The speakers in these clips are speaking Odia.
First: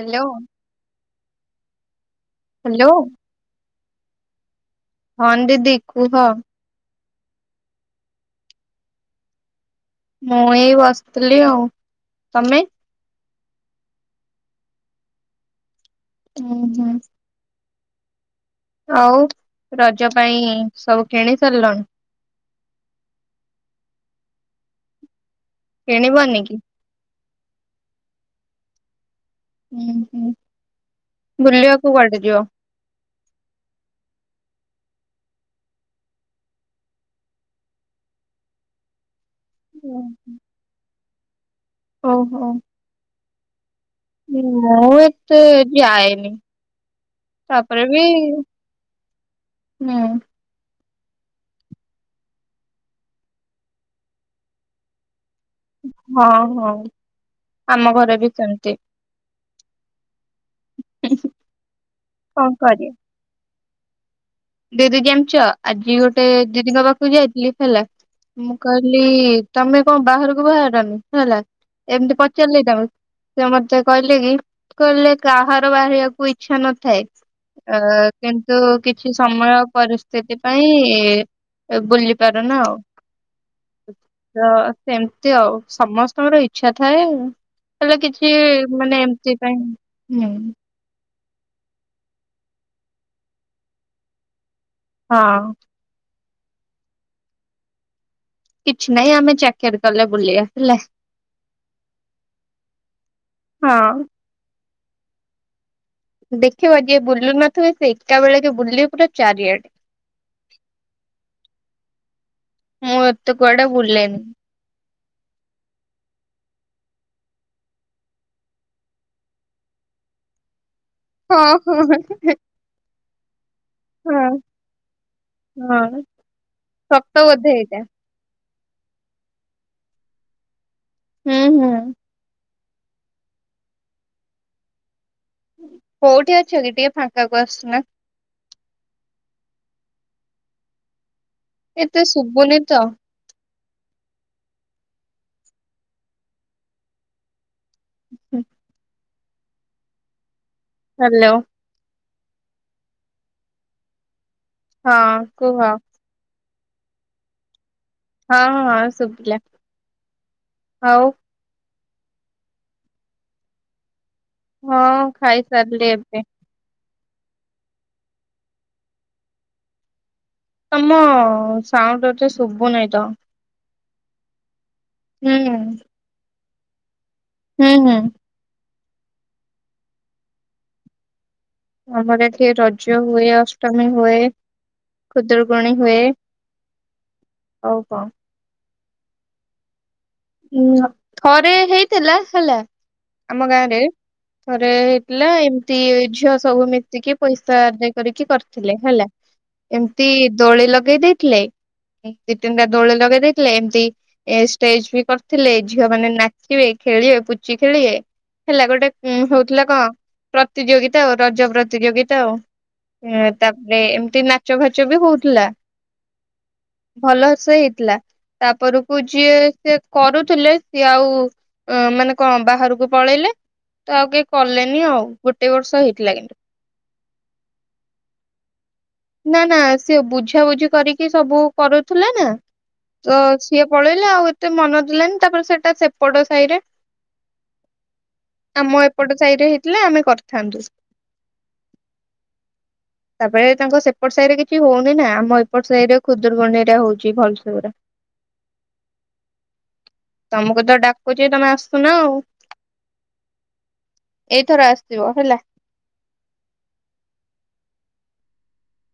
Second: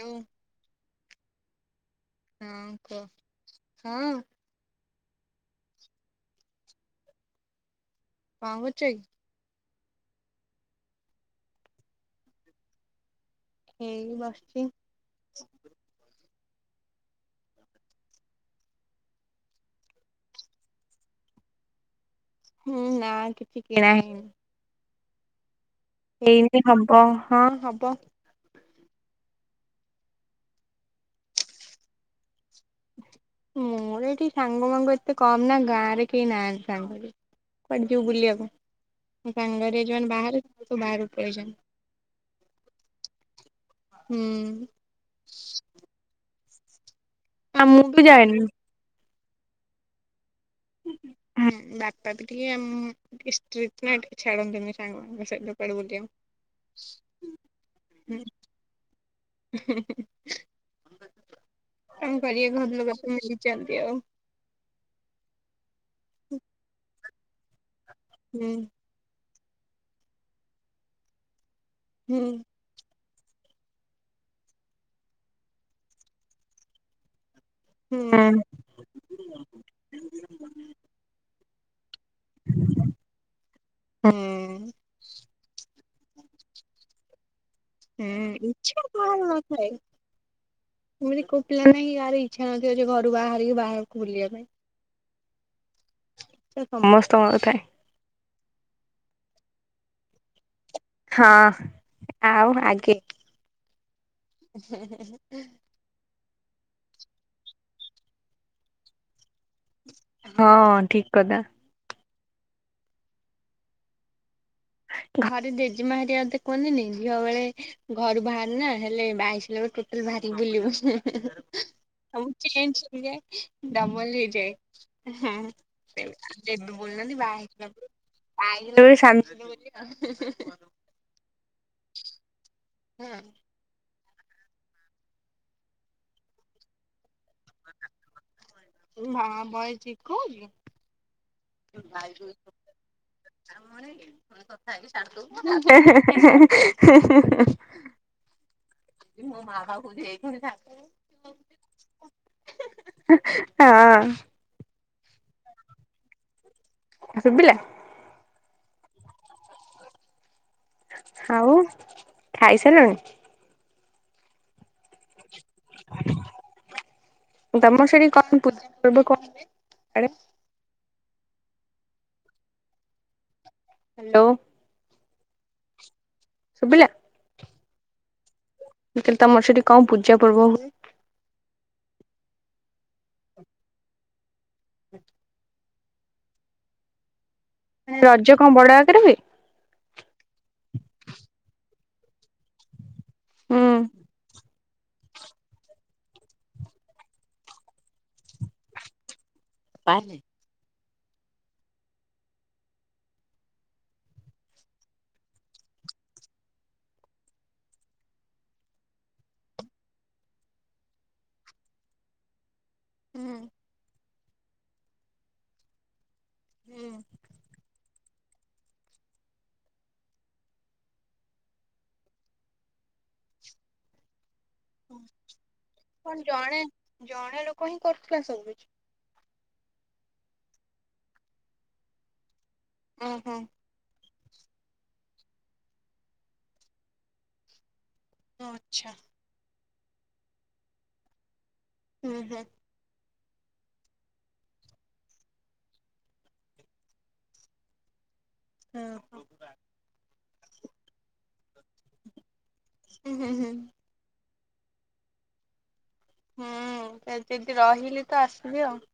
ହାଲୋ। ହଁ ହ୍ୟାଲୋ କୁହ ହଁ। ହଁ ଦିଦି କୁହ। କଣ କରୁଛ କି? ମୁଁ ଏଇ ବସିଥିଲି ଆଉ ତମେ? ଏଇ ବସିଛି। ଉଁ ହୁଁ। ଆଉ ରଜ ପାଇଁ ସବୁ କିଣି ସାରିଲଣି? ହୁଁ ନା କିଛି କିଣା ହେଇନି। କିଣିବନି କି? ହେଇନି ହବ ହଁ ହବ। ଉଁ ହୁଁ ବୁଲିବାକୁ କୁଆଡ଼େ ଯିବ? ହୁଁ ଏଠି ସାଙ୍ଗ ମାଙ୍ଗ ଏତେ କମ ନା ଗାଁରେ କେହି ନାହାନ୍ତି ସାଙ୍ଗ ଯେ। କୁଆଡ଼େ ଯିବୁ ବୁଲିବାକୁ ସାଙ୍ଗରେ ଯୋଉମାନେ ବାହାର [unintelligible] ସେମାନେ ସବୁ ବାହାରକୁ ପଳେଇଛନ୍ତି। ଓହୋ। [unintelligible] ମୁଁ ଏତେ ଯାଏନି ତାପରେ ବି ହୁଁ। ହୁଁ ବାପା ବି ଟିକେ ଆ ମୁଁ ଟିକେ ଷ୍ଟ୍ରିଟ୍ ନା ଟିକେ ଛାଡ଼ନ୍ତିନି ସାଙ୍ଗ ମାନଙ୍କ ସହିତ। ହଁ ହଁ ଆମ ଘରେ ବି ସେମିତି କଣ କରିବା କୁହନ୍ତୁ ବାପା ଏମିତି। ଜନ୍ତି ଆଉ। ଦିଦି ଜାଣିଛ ଆଜି ଗୋଟେ ଦିଦିଙ୍କ ପାଖକୁ ଯାଇଥିଲି ହେଲା ମୁଁ କହିଲି ଲି ତମେ କଣ ବାହାରକୁ ବାହାରନି ହେଲା ଏମିତି ପଚାରିଲି ତା ସେ ମତେ କହିଲେ କି କହିଲେ କାହାର ବାହାରିବାକୁ ଇଚ୍ଛା ନଥାଏ ଅ କିନ୍ତୁ କିଛି ସମୟ ପରିସ୍ଥିତି ପାଇଁ ଏ ଏ ବୁଲି ପାରୁନୁ ଆଉ। ତ ସେମିତି ଆଉ ସମସ୍ତଙ୍କର ଇଚ୍ଛା ଥାଏ। ହେଲେ କିଛି ମାନେ ଏମତି ପାଇଁ ହୁଁ ଖୁରି କହୁଥିଲେ ନାଁ ୟାର ଇଛାନଥିବ ଯେ ଘରୁ ବାହାରିକି ବାହାରକୁ ବୁଲିବା ପାଇଁ ହଁ। ସମସ୍ତଙ୍କର ଥାଏ। କିଛି ନାଇଁ ଆମେ ଚାକେରି କଲେ ବୁଲିବା ହେଲା? ହଁ ଆଉ ଆଗେ ହଁ। ଦେଖିବ ଯିଏ ବୁଲୁ ନଥିବେ ସେ ଏକା ବେଳେକେ ବୁଲିବେ ପୁରା ଚାରିଆଡେ। ହଁ ଠିକ୍ କଥା। ମୁଁ ଏତେ କୁଆଡେ ବୁଲେନି। ଘରେ ଜେଜେମା ହାରିକା ମତେ କୁହନ୍ତିନି ଝିଅ ବେଳେ ଘରୁ ବାହାରେନା ହେଲେ ବାହାହେଇସାରିଲା ପରେ ଭାରି ବୁଲିବ ସେ ହଁ ହଁ। ହଉଚି ଏମିତି [unintelligible] ଡବଲ ହଁ ହଁ ହେଇଯାଏ ବେ ବୁଲୁନି ସତ ବାହା ବୋଧେ ହେଇ ସାଇଲା ଏଇଟା ପରେ ଆଇ [unintelligible] ହୁଁ ହୁଁ। ହୁଁ। କୋଉଠି ଅଛ କି? ଟିକେ ଫାଙ୍କାକୁ ଆସୁ ନା। ହଁ ଭଏସ୍ [unintelligible] ଉଛି ଏତେ ଶୁଭୁନି ତ। [unintelligible] [unintelligible] ହୁଁ। [unintelligible] ହାଲୋ। ହଁ। ହଁ କୁହ। ଶୁଭିଲା? ହଁ ହଁ ଶୁବିଲା ଆଉ ଆଉ ଖାଇସାରିଲଣି? ହଁ ଖାଇସାରିଲି ଏବେ। ତମ ସେଟି କଣ ପୂଜା ପର୍ବ କଣ ହୁଏ ଆଡେ ତମ ସାଉଣ୍ଡ ଏତେ ଶୁଭୁ ନାହିଁ ତ। ହାଲୋ। ହୁଁ। ସୁବିଲା? ହୁଁ ହୁଁ। ମୁଁ କହିଲି ତମର ସେଠି କଣ ପୂଜା ପର୍ବ ଆମର ଏଠି ରଜ ହୁଏ ଅଷ୍ଟମୀ ହୁଏ ଖୁଦୁରୁକୁଣୀ ହୁଏ। ଆଉ କଣ। ନାଇଁ ରଜ କଣ ବଡ ଆକାରରେ ହୁଏ? ନାଁ ଥରେ ହେଇଥିଲା ହେଲା, ଆମ ଗାଁ ହୁଁ ରେ ଥରେ ହେଇଥିଲା, ଏମତି ଝିଅ ସବୁ ମିଶି ଟିକେ ପଇସା ଆଦାୟ କରିକି କରିଥିଲେ ହେଲା, ଏମିତି ଦୋଳି ଲଗେଇ ଦେଇଥିଲେ, ଦି ତିନିଟା ଦୋଳି ଲଗେଇ ଦେଇଥିଲେ, ଏମିତି ଏ ଷ୍ଟେଜ ବି କରିଥିଲେ, ଝିଅ ମାନେ ନାଚିବେ, ଖେଳିବେ, ପୁଚି ଖେଳିବେ ହେଲା, ଗୋଟେ ହଉଥିଲା କଣ ପ୍ରତିଯୋଗିତା, ଆଉ ରଜ ପ୍ରତିଯୋଗିତା ଆଉ। ହୁଁ ତାପରେ ଏମତି ନାଚ ଫାଚ ବି ହଉଥିଲା। ଭଲସେ ହେଇଥିଲା, ତାପରକୁ ଯିଏ, ସେ କରୁଥିଲେ, ସିଏ ଆଉ ମାନେ କଣ ବାହାରକୁ ପଳେଇଲେ ତ ଆଉ କିଏ କଲେନି ନିଅ, ଗୋଟିଇ ବର୍ଷ ହେଇଥିଲା କିନ୍ତୁ। ଜଣେ ଲୋକ ହିଁ କରୁଥିଲା ସବୁକିଛି। ନା ନା ସିଏ ବୁଝାବୁଝି କରିକି ସବୁ କରୁଥିଲା ନା ତ ସିଏ ପଳେଇଲେ ଆଉ ଏତେ ମନ ଦେଲେନି ତାପରେ ସେଇଟା ସେପଟ ସାହି ରେ ଆମ ଏପଟ ସାଇ ରେ ହେଇଥିଲା ଆମେ କରିଥାନ୍ତୁ। ଉହୁଁ। ତାପରେ ତାଙ୍କ ସେ ଏପଟ ସା ଇରେ କିଛି ହଉନି ନା ଆମ ଏପଟ ସାଇ ରେ ଖୁଦୁରୁ କୁଣୀ ରେ ହଉଛି ଭଲ ସେ ପୁରା [unintelligible] ଆ ହଁ। ତମକୁ ତ ଡାକୁଚି ତମେ ଆସୁନ ଆଉ। ହୁଁ, ହୁଁ, ହୁଁ। ଏଇଥର ଆସିବ ହେଲା। ହିଁ ଏ ଯଦି ରହିଲି ତ ଆସିବି ଆଉ [unintelligible]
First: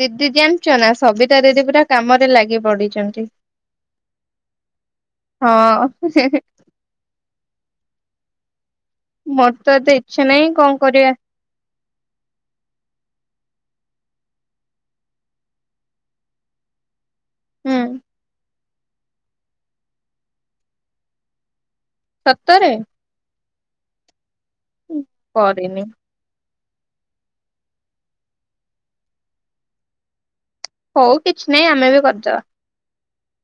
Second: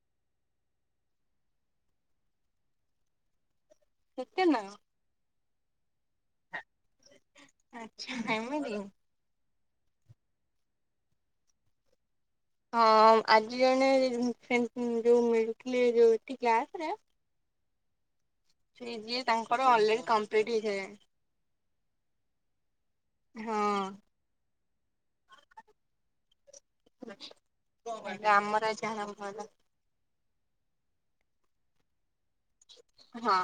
ଦିଦି ଜାଣିଛ ନା ସବିତା ଦିଦି ପୁରା କାମରେ ଲାଗି ପଡିଛନ୍ତି। ସତରେ ନା କଣ ହଁ, [unintelligible] ଆଛା ଏମିତି କି। ମୋର ତ ଏତେ ଇଚ୍ଛା ନାହିଁ କଣ କରିବା। ହଁ ଆଜି ଜଣେ ଫ୍ରେଣ୍ଡ ଯୋଉ ମିଳୁଥିଲେ ଯୋଉ ଏଠି କ୍ଲାସରେ ହୁଁ। ଥ୍ରୀ ଯିଏ ତାଙ୍କର ଅଲରେଡି କମ୍ପ୍ଲିଟ ହେଇ ସାରିଲାଣି। ସତରେ? ହଁ। କରିନି। ଆଛା ଆମର ଯାହା ହବା କଥା [unintelligible] ହଉ କିଛି ନାହିଁ ଆମେ ବି କରିଦବା। ହଁ-ଅ।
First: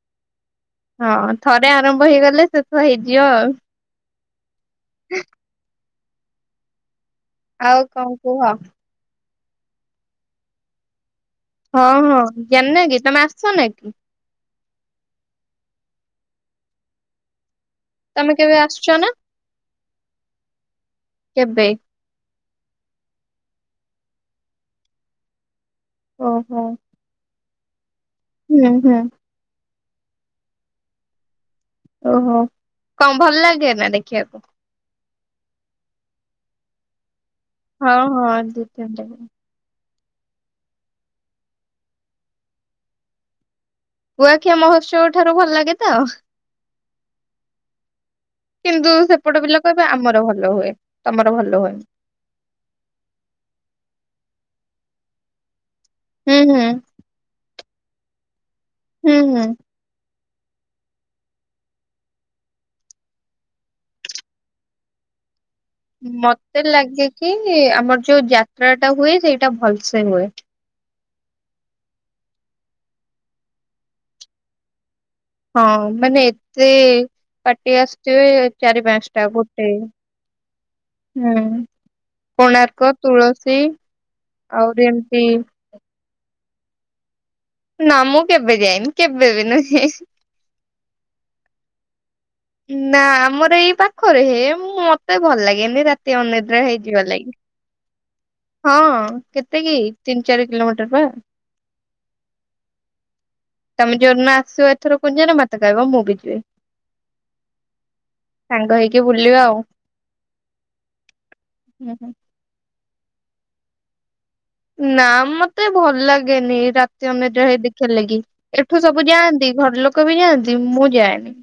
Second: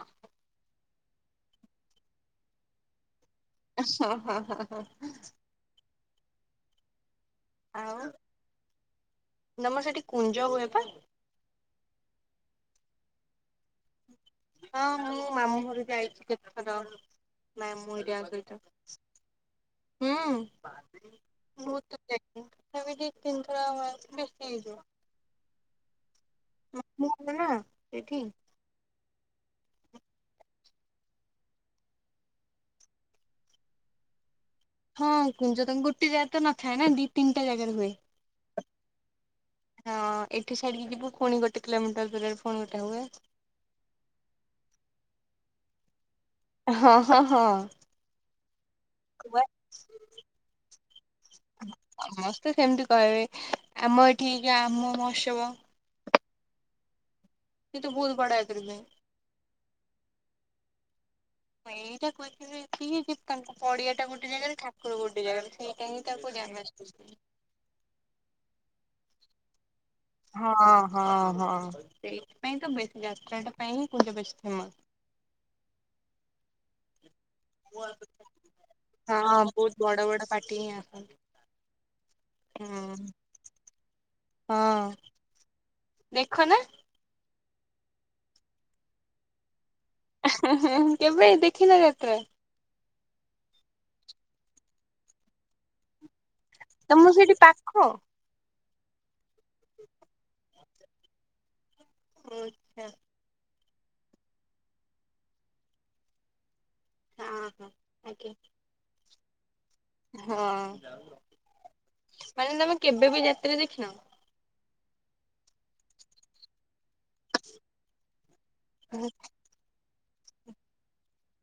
ହଁ, ଥରେ ଆରମ୍ଭ ହେଇଗଲେ ଶେଷ ହେଇଯିବ ଆଉ। ଆ ସ ହ ହ ହ [unintelligible] ଆଉ କଣ କୁହ? ନାଁମ ସେଠି କୁଞ ହୁଏ ପା। ହଁ, ହଁ ଜାଣିନା କି ତମେ ଆସ ନ କି? ହଁ ମୁଁ ମାମୁଁ ଘରୁ ଯାଇଛି କେତେଥର ମାମୁ ଯାହା ତମେ କେବେ ସହିତ ଆସୁଛ ନା? ହୁଁ କେବେ ମୁଁ ତ ଯାଇଥିବି [unintelligible] ସେ ବି ଦି ତିିନିଥର ବେଶୀ ହେଇଯିବ। ଓ ହୋ। [unintelligible] ହୁଁ, ହୁଁ। ଓହୋ କଣ ଭଲ ଲାଗେ ନା ଦେଖିବାକୁ? ହଁ କୁଞ୍ଜ ତମ ଗୋଟେ ଜାଗା ତ ନଥାଏ ନା ଦି ତିନିଟା ଜାଗାରେ ହୁଏ। ହଁ ହଁ ଦି ତିନିଟା ହଁ ଏଠି ସାଡିକି ଯିବୁ ପୁଣି ଗୋଟେ କିଲୋମିଟର ଦୂରରେ ପୁଣି ଗୋଟେ ହୁଏ। କୁଆଖିଆ ମହୋତ୍ସବ ଠାରୁ ଭଲ ଲାଗେ ତ!? ହଁ ହଁ ହଁ। କିନ୍ତୁ ସେପଟ ପିଲା କହିବେ ଆମର ଭଲ ହୁଏ ତମର ଭଲ ହୁଏନି। ସମସ୍ତେ ସେମିତି କହିବେ ଆମ ଏଠିଗ୍ରାମ ମହୋତ୍ସବ। ହୁଁ- ହୁଁ। କିନ୍ତୁ ବହୁତବଡ ଆକାରରେ ହୁଏ। ହୁଁ ହୁଁ। ମୁଁ ଏଇଟା କହିଥିଲି ଏତିକି ଯେ ତାଙ୍କ ପଡିଆ ଟା ଗୋଟେ ଜାଗାରେ ଠାକୁର ଗୋଟେ ଜାଗାରେ ସିଏ। ମତେ ଲାଗେ କି ଆମର ଯୋଉ ଯାତ୍ରା ଟା ହୁଏ ସେଇଟା ଭଲସେ ହୁଏ। ହଁ ହଁ ହଁ ସେଇଥିପାଇଁ ତ ବେଶୀ ଯାତ୍ରାଟା ପାଇଁ ହିଁ କୁଞ୍ଜ ବେଶୀ ଫେମସ୍। ହଁ ମାନେ ଏତେ ପାଟି ଆସୁଥିବେ ଚାରି ପାଞ୍ଚଟା ଗୋଟେ [inaudible] ହୁଁ କୋଣାର୍କ, ତୁଳସୀ। ଆହୁରି ଏମିତି। ଦେଖ ନାହିଁ। ନା ମୁଁ କେବେ ଯାାଇନି କେବେ ବି ନୁହେଁ। କେବେ ବି ଦେଖିନ ଯାତ୍ରା। ନା ଆମର ଏଇ ପାଖରେ ହେ ମତେ ଭଲ ଲାଗେନି ରାତି। [unintelligible] ଅନିଦ୍ରା ହେଇଯିବ ଲାଗି। ହଁ ହଁ କେତେ କି ତିନି ଚାରି କିଲୋମିଟର ପା। ମୋ ଇଛା। ତମେ ଯୋଉଁ ଦିନଆସିବ ଏଥର ପୂଜାରେ ମତେ କହିବ ମୁଁ ବି ଯିବି। ହଁ ହଁ ଆଜ୍ଞା। ସାଙ୍ଗ ହେଇକି ବୁଲିବା ଆଉ। ହଁ ମାନେ ତମେ କେବେ ବି ଯାତ୍ରଦେଖିନ? ନା ମତେ ଭଲ ଲାଗେନି ରାତି ଅନିଦ୍ରା ହେଇ ଦେଖିବା ଲାଗି। ଏଠୁ ସବୁ ଯାଆନ୍ତି ଘର ଲୋକ ବି ଯାଆନ୍ତି ମୁଁ ଯାଏନି।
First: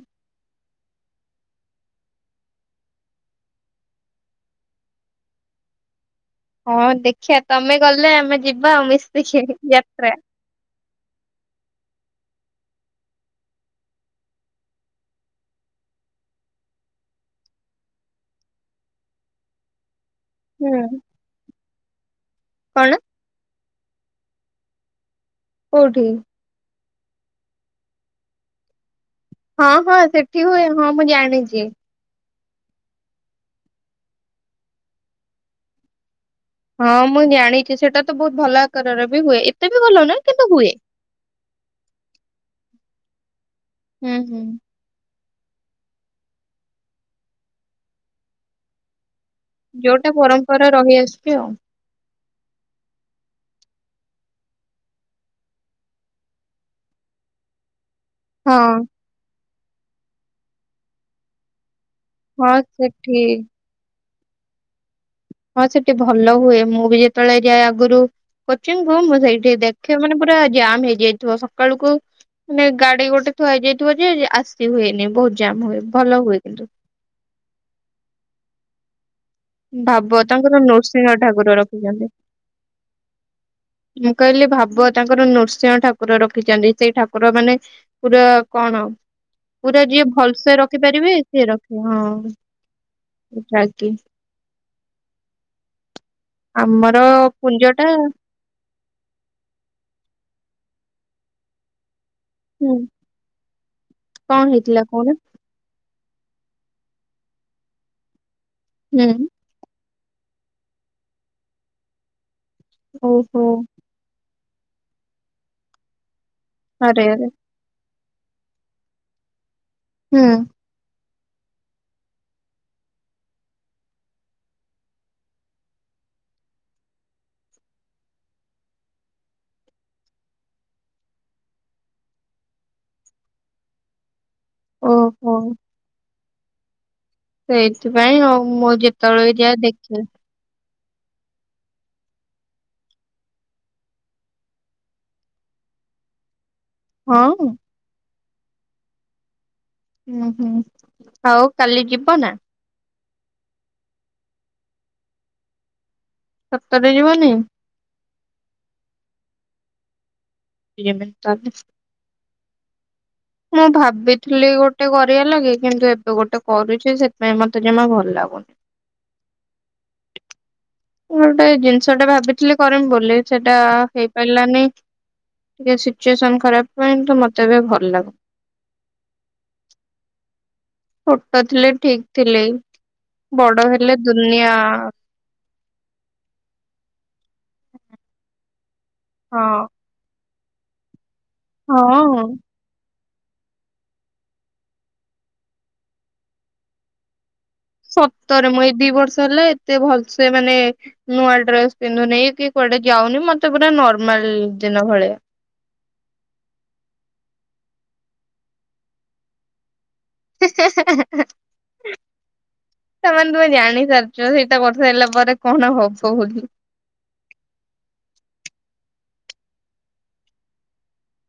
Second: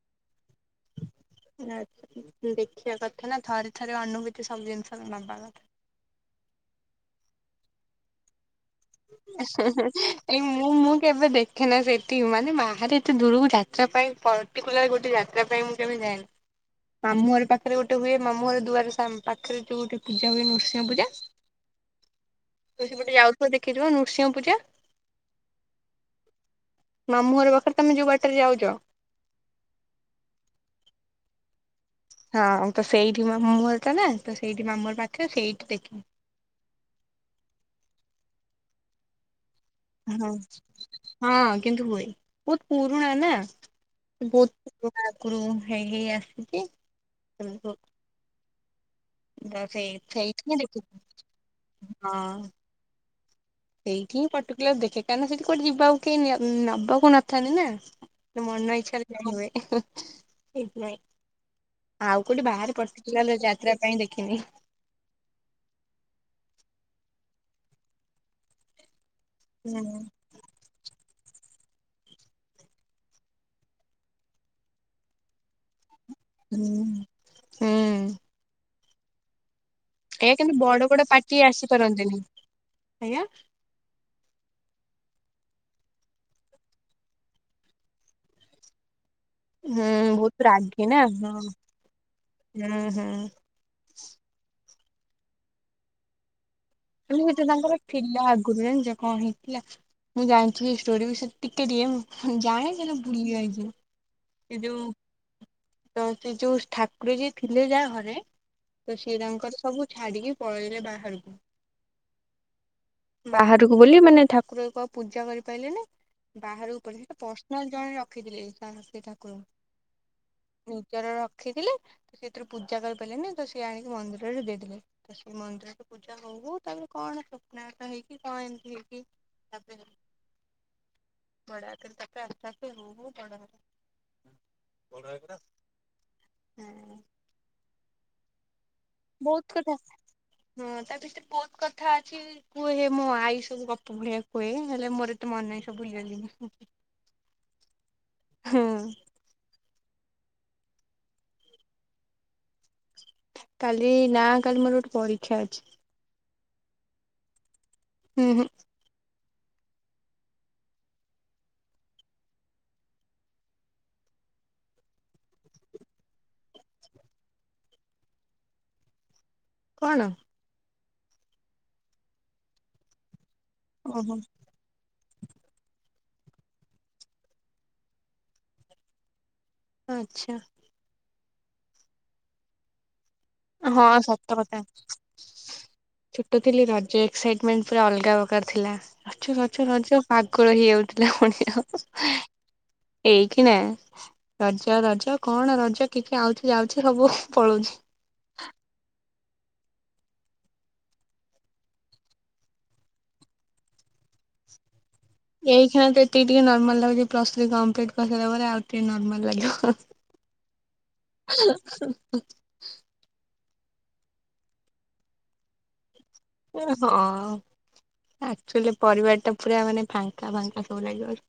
ଆଛା ଦେଖିବା କଥା ନା ଥରେ ଥରେ ଅନୁଭୂତି ସବୁ ଜିନିଷସରେନବା କଥା। ହଁ ଦେଖିବା ତମେ ଗଲେ ଆମେ ଯିବା ଆଉ ମିଶିକି। [inaudible] ଯାତ୍ରା। ଏଇ ମୁଁ ମୁଁ କେବେ ଦେଖେନା ସେଠି ମାନେ ବାହାରେ ଏତେ ଦୂରକୁ ଯାତ୍ରା ପାଇଁ। ପଟିକୁଲାର ଗୋଟେ ଯାତ୍ରା ପାଇଁ ମୁଁ କେବେ ଯାଏନି। ମାମୁଁ ଘର ପାଖରେ ଗୋଟେ ହୁଏ ମାମୁଁ ଘର ଦୁଆରେ ସାମ୍ନା ପାଖରେ ଯୋଉଠି। ପୂଜା ହୁଏ ନୃସିଂହ ହୁଁ ପୂଜା ତ କଣ ସେପଟେ ଯାଉଥିବ ଦେଖିଥିବ ନୃସିଂହ ପୂଜା। କୋଉଠିକି? ମାମୁଁ ଘର ପାଖରେ ତମେ ଯୋଉ ବାଟରେ ଯାଉଛ। ହଁ ହଁ ସେଠି ହୁଏ ହଁ ମୁଁ ଜାଣିଛି। ହଁ ତ ସେଇଠି ମାମୁଁଘର ଟା ନା ତ ସେଇଠି ମାମୁର ପାଖରେ ସେଇଠି ଦେଖିବ। ହଁ ମୁଁ ଜାଣିଚି ସେଏଟା ତ ବହୁତ ଭଲ ଆକାରରେ ବି ହୁଏ। ଏତେ ବି ଭଲ ନୁହେଁ ହଁ କିନ୍ତୁ ହୁଏ। ହଁ କିନ୍ତୁ ହୁଏ ବହୁତ ପୁରୁଣା ନା ହୁଁ ହୁଁ। ବହୁତ ବହୁତ ଆଗରୁ ହେଇ ହେଇ ଆସିକି [unintelligible] ଯୋଉଟା ପରମ୍ପରା ରହିଆସଛି ଆଉ। ହଁ। ଏଇଠି ହିଁ ପର୍ଟିକୁଲାର ଦେଖେ କାହିଁକି ସେଠି କୋଟ ଯିବାକୁ କେ ନିଏ ନବାକୁ ନଥାନ୍ତି ନା। ତୋ ମନ ହଁ। ଇଚ୍ଛା ରେ ଜା ସବୁ ହୁଏ ସେଇଥିପାଇଁ। ଆଉ କୋଉଠି ହଁ ବାହାରେ ସେଠି ପଥିଲାଲୋ ଯାତ୍ରା କାଇଁ ଦେଖିନି। ହଁ ସେଠି ଭଲ ହୁଏ ମୁଁ ବି ଯେତେବେଳେ ଯାଏ ଆଗରୁ କୋଚିଙ୍ଗ କ ମୁଁ ସେଇଠି ଦେଖେ ମାନେ ପୁରା ଜାମ୍ ହେଇଯାଇଥିବ ସକାଳୁକୁ ମାନେ ଗାଡି ଗୋଟେ ଥଆଇଯାଇଥିବ ଯେ ଆସି ହୁଏନି ବହୁତ ଜାମ ହୁଏ ଭଲ ହୁଏ। କିନ୍ତୁ। ହୁଁ। ଭାବ ତାଙ୍କର ନୃସିଂହ ଠାକୁର ରଖିଚନ୍ତି। ମୁଁ କହିଲି ଭାବ ତାଙ୍କର ନୃସିଂହ ଠାକୁର ରଖିଚନ୍ତି ସେଇ ଠାକୁର ମାନେ ଠାକୁର କଣ? ପୁରା ଯିଏ ଭଲସେ ରଖିପାରିବେ ସିଏ ରଖିବ ହଁ ଟା କି। ଆମର ହେଲେ ସେ କୁଞ୍ଜ ତାଙ୍କର ଟା ଥିଲା ଆଗରୁ ଜଣିଛ କଣ ହିଁ? ଥିଲା ମୁଁ ଜାଣିଚି ଏ ଷ୍ଟୋରି ବିଷୟରେ ଟିକେ ଟିଏ ମୁଁ ହୁଁ ଜାଣିଚି ହେଲେ ଭୁଲିଯାଇଚି କଣ ଏ ହେଇଥିଲା ଯୋଉ କହୁନ ତ ସେ ଯୋଉ ଠାକୁର ଯିଏ ଥିଲେ ଯାହା ଘରେ ତ ସିଏ ହୁଁ ତାଙ୍କର ସବୁ ଛାଡିକି ପଳେଇଲେ ବାହାରକୁ। ଓହୋ ବାହାରକୁ ବୋଲି ମାନେ ଠାକୁରଙ୍କ ପୂଜା କରି ପାଇଲେନି ବାହାରକୁ ଆରେ ପଲୋଇଲେ ଆରେ ପ ହଁ ଜଣେ ରଖିଥିଲେ ସାହସ୍ରୀ ଠାକୁର। ହୁଁ। ନିଜର ରଖିଥିଲେ ତ ସେଥିରୁ ପୂଜା କରିପାରିଲନି ତ ସେ ଆଣିକି ମନ୍ଦିରରେ ଦେଇ ଦେଲେ। ସେଇ ମନ୍ଦିରରେ ପୂଜା ହଉ ହଉ ତାଙ୍କୁ କଣ ସ୍ୱପ୍ନା ଫୋପ୍ନା ହେଇକି କଣ ଏମିତି ହେଇକି ତାପରେ ବଢା [unintelligible] ବଡ ଓହୋ ହେଇକିନା [inaudible] ସେଇଥିପାଇଁ ଆଉ ମୁଁ ଯେ ବହୁତ କଥା ହଁ ତା ଭିତରେ ବହୁତ କଥା ଅଛି। କୁହେ ମୋ ଆଈ ସବୁ ଗପ ଭଳିଆ କୁହେ ହେଲେ ମୋର ଏତେ ମନ ନାହି ସବୁ ଭୁଲିଗଲିଣି। ହଁ। ହୁଁ। ହୁଁ ହୁଁ ଆଉ କାଲି ଯିବ ନା? କାଲି ନା କାଲି ମୋର ଗୋଟେ ପରୀକ୍ଷା ଅଛି। ସତରେ ଯିବନି? ହୁଁ ହୁଁ। [unintelligible] ମୁଁ ଭାବିଥିଲି ଗୋଟେ କରିବା ଲାଗି କିନ୍ତୁ ଏବେ ଗୋଟେ କରୁଚି ସେଥିପାଇଁ ମତେ ଜମା ଭଲ ଲାଗୁନି। କଣ? ମୁଁ ଗୋଟେ ଜିନିଷ ଟା ଭାବିଥିଲି କରିମି ବୋଲି ସେଇଟା ହେଇପାରିଲାନି। ଟିକେ ସିଚୁଏସନ ଖରାପ ପାଇଁ ମତେ ଏବେ ଲାଗୁ ଆଚ୍ଛା। ଛୋଟ ଥିଲେ ଠିକ୍ ଥିଲେ ବଡ ହେଲେ ଦୁନିଆ ଛୋଟ ଥିଲି ରଜ ଏକ୍ସାଇଟମେଣ୍ଟ ପୁରା ଅଲଗା ପ୍ରକାର ଥିଲା ରଜ ହଁ ରଜ ରଜ। ପାଗଳ ହେଇଯାଉଥିଲା ମଣିଷ। ହଁ। ଏଇକି ନା ରଜ ରଜ କଣ ରଜ କିଛି ଆଉଛି ଯାଉଛି ସବୁ ପଳଉଛି। ସତରେ ମୁଁ ଏଇ ଦି ବର୍ଷ ହେଲା ଏତେ ଭଲସେ ମାନେ ନୂଆ ଡ୍ରେସ୍ ପିନ୍ଧୁନି କି କୁଆଡେ ଯାଉନି ମତେ ପୁରା ନର୍ମାଲ ଦିନ ଭଳିଆ। ଏଇ ଖିନା ତ ଏତିକି ଟିକେ ନର୍ମାଲ୍ ଲାଗୁଛି ପ୍ଲସ ଥ୍ରୀ କମ୍ପ୍ଲିଟ୍ କରିସାରିଲା ପରେ ଆଉ ଟିକେ ନର୍ମାଲ୍ ଲାଗିବ। [inaudible] ତା ମାନେ ତମେ ଜାଣି ସାରିଛ ସେଇଟା ବର୍ଷା ହେଲା ପରେ କଣ ହବ ବୋଲି। ହଁ ଆକ୍ଚୁଆଲି ପରିବାର ଟା ପୁରା ମାନେ ଫାଙ୍କା ଫାଙ୍କା ସବୁ ଲାଗିବ।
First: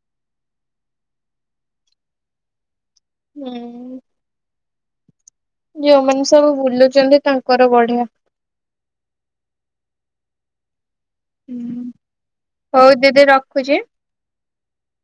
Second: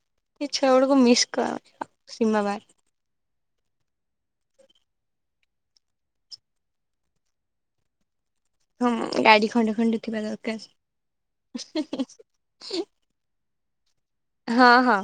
ଏଛୁଆ ଗୁଡାକୁ ମିସ୍ କର ସିମା ବାରକୁ। ହୁଁ। ଯୋଉମାନେ ସବୁ ବୁଲୁଛନ୍ତି ତାଙ୍କର ବଢିଆ। ହଁ ଗାଡି ଖଣ୍ଡେ ଖଣ୍ଡ ଥିବା ଦରକାର। ଦେଇ ରଖୁଛି ଦେ ହଁ ହଁ।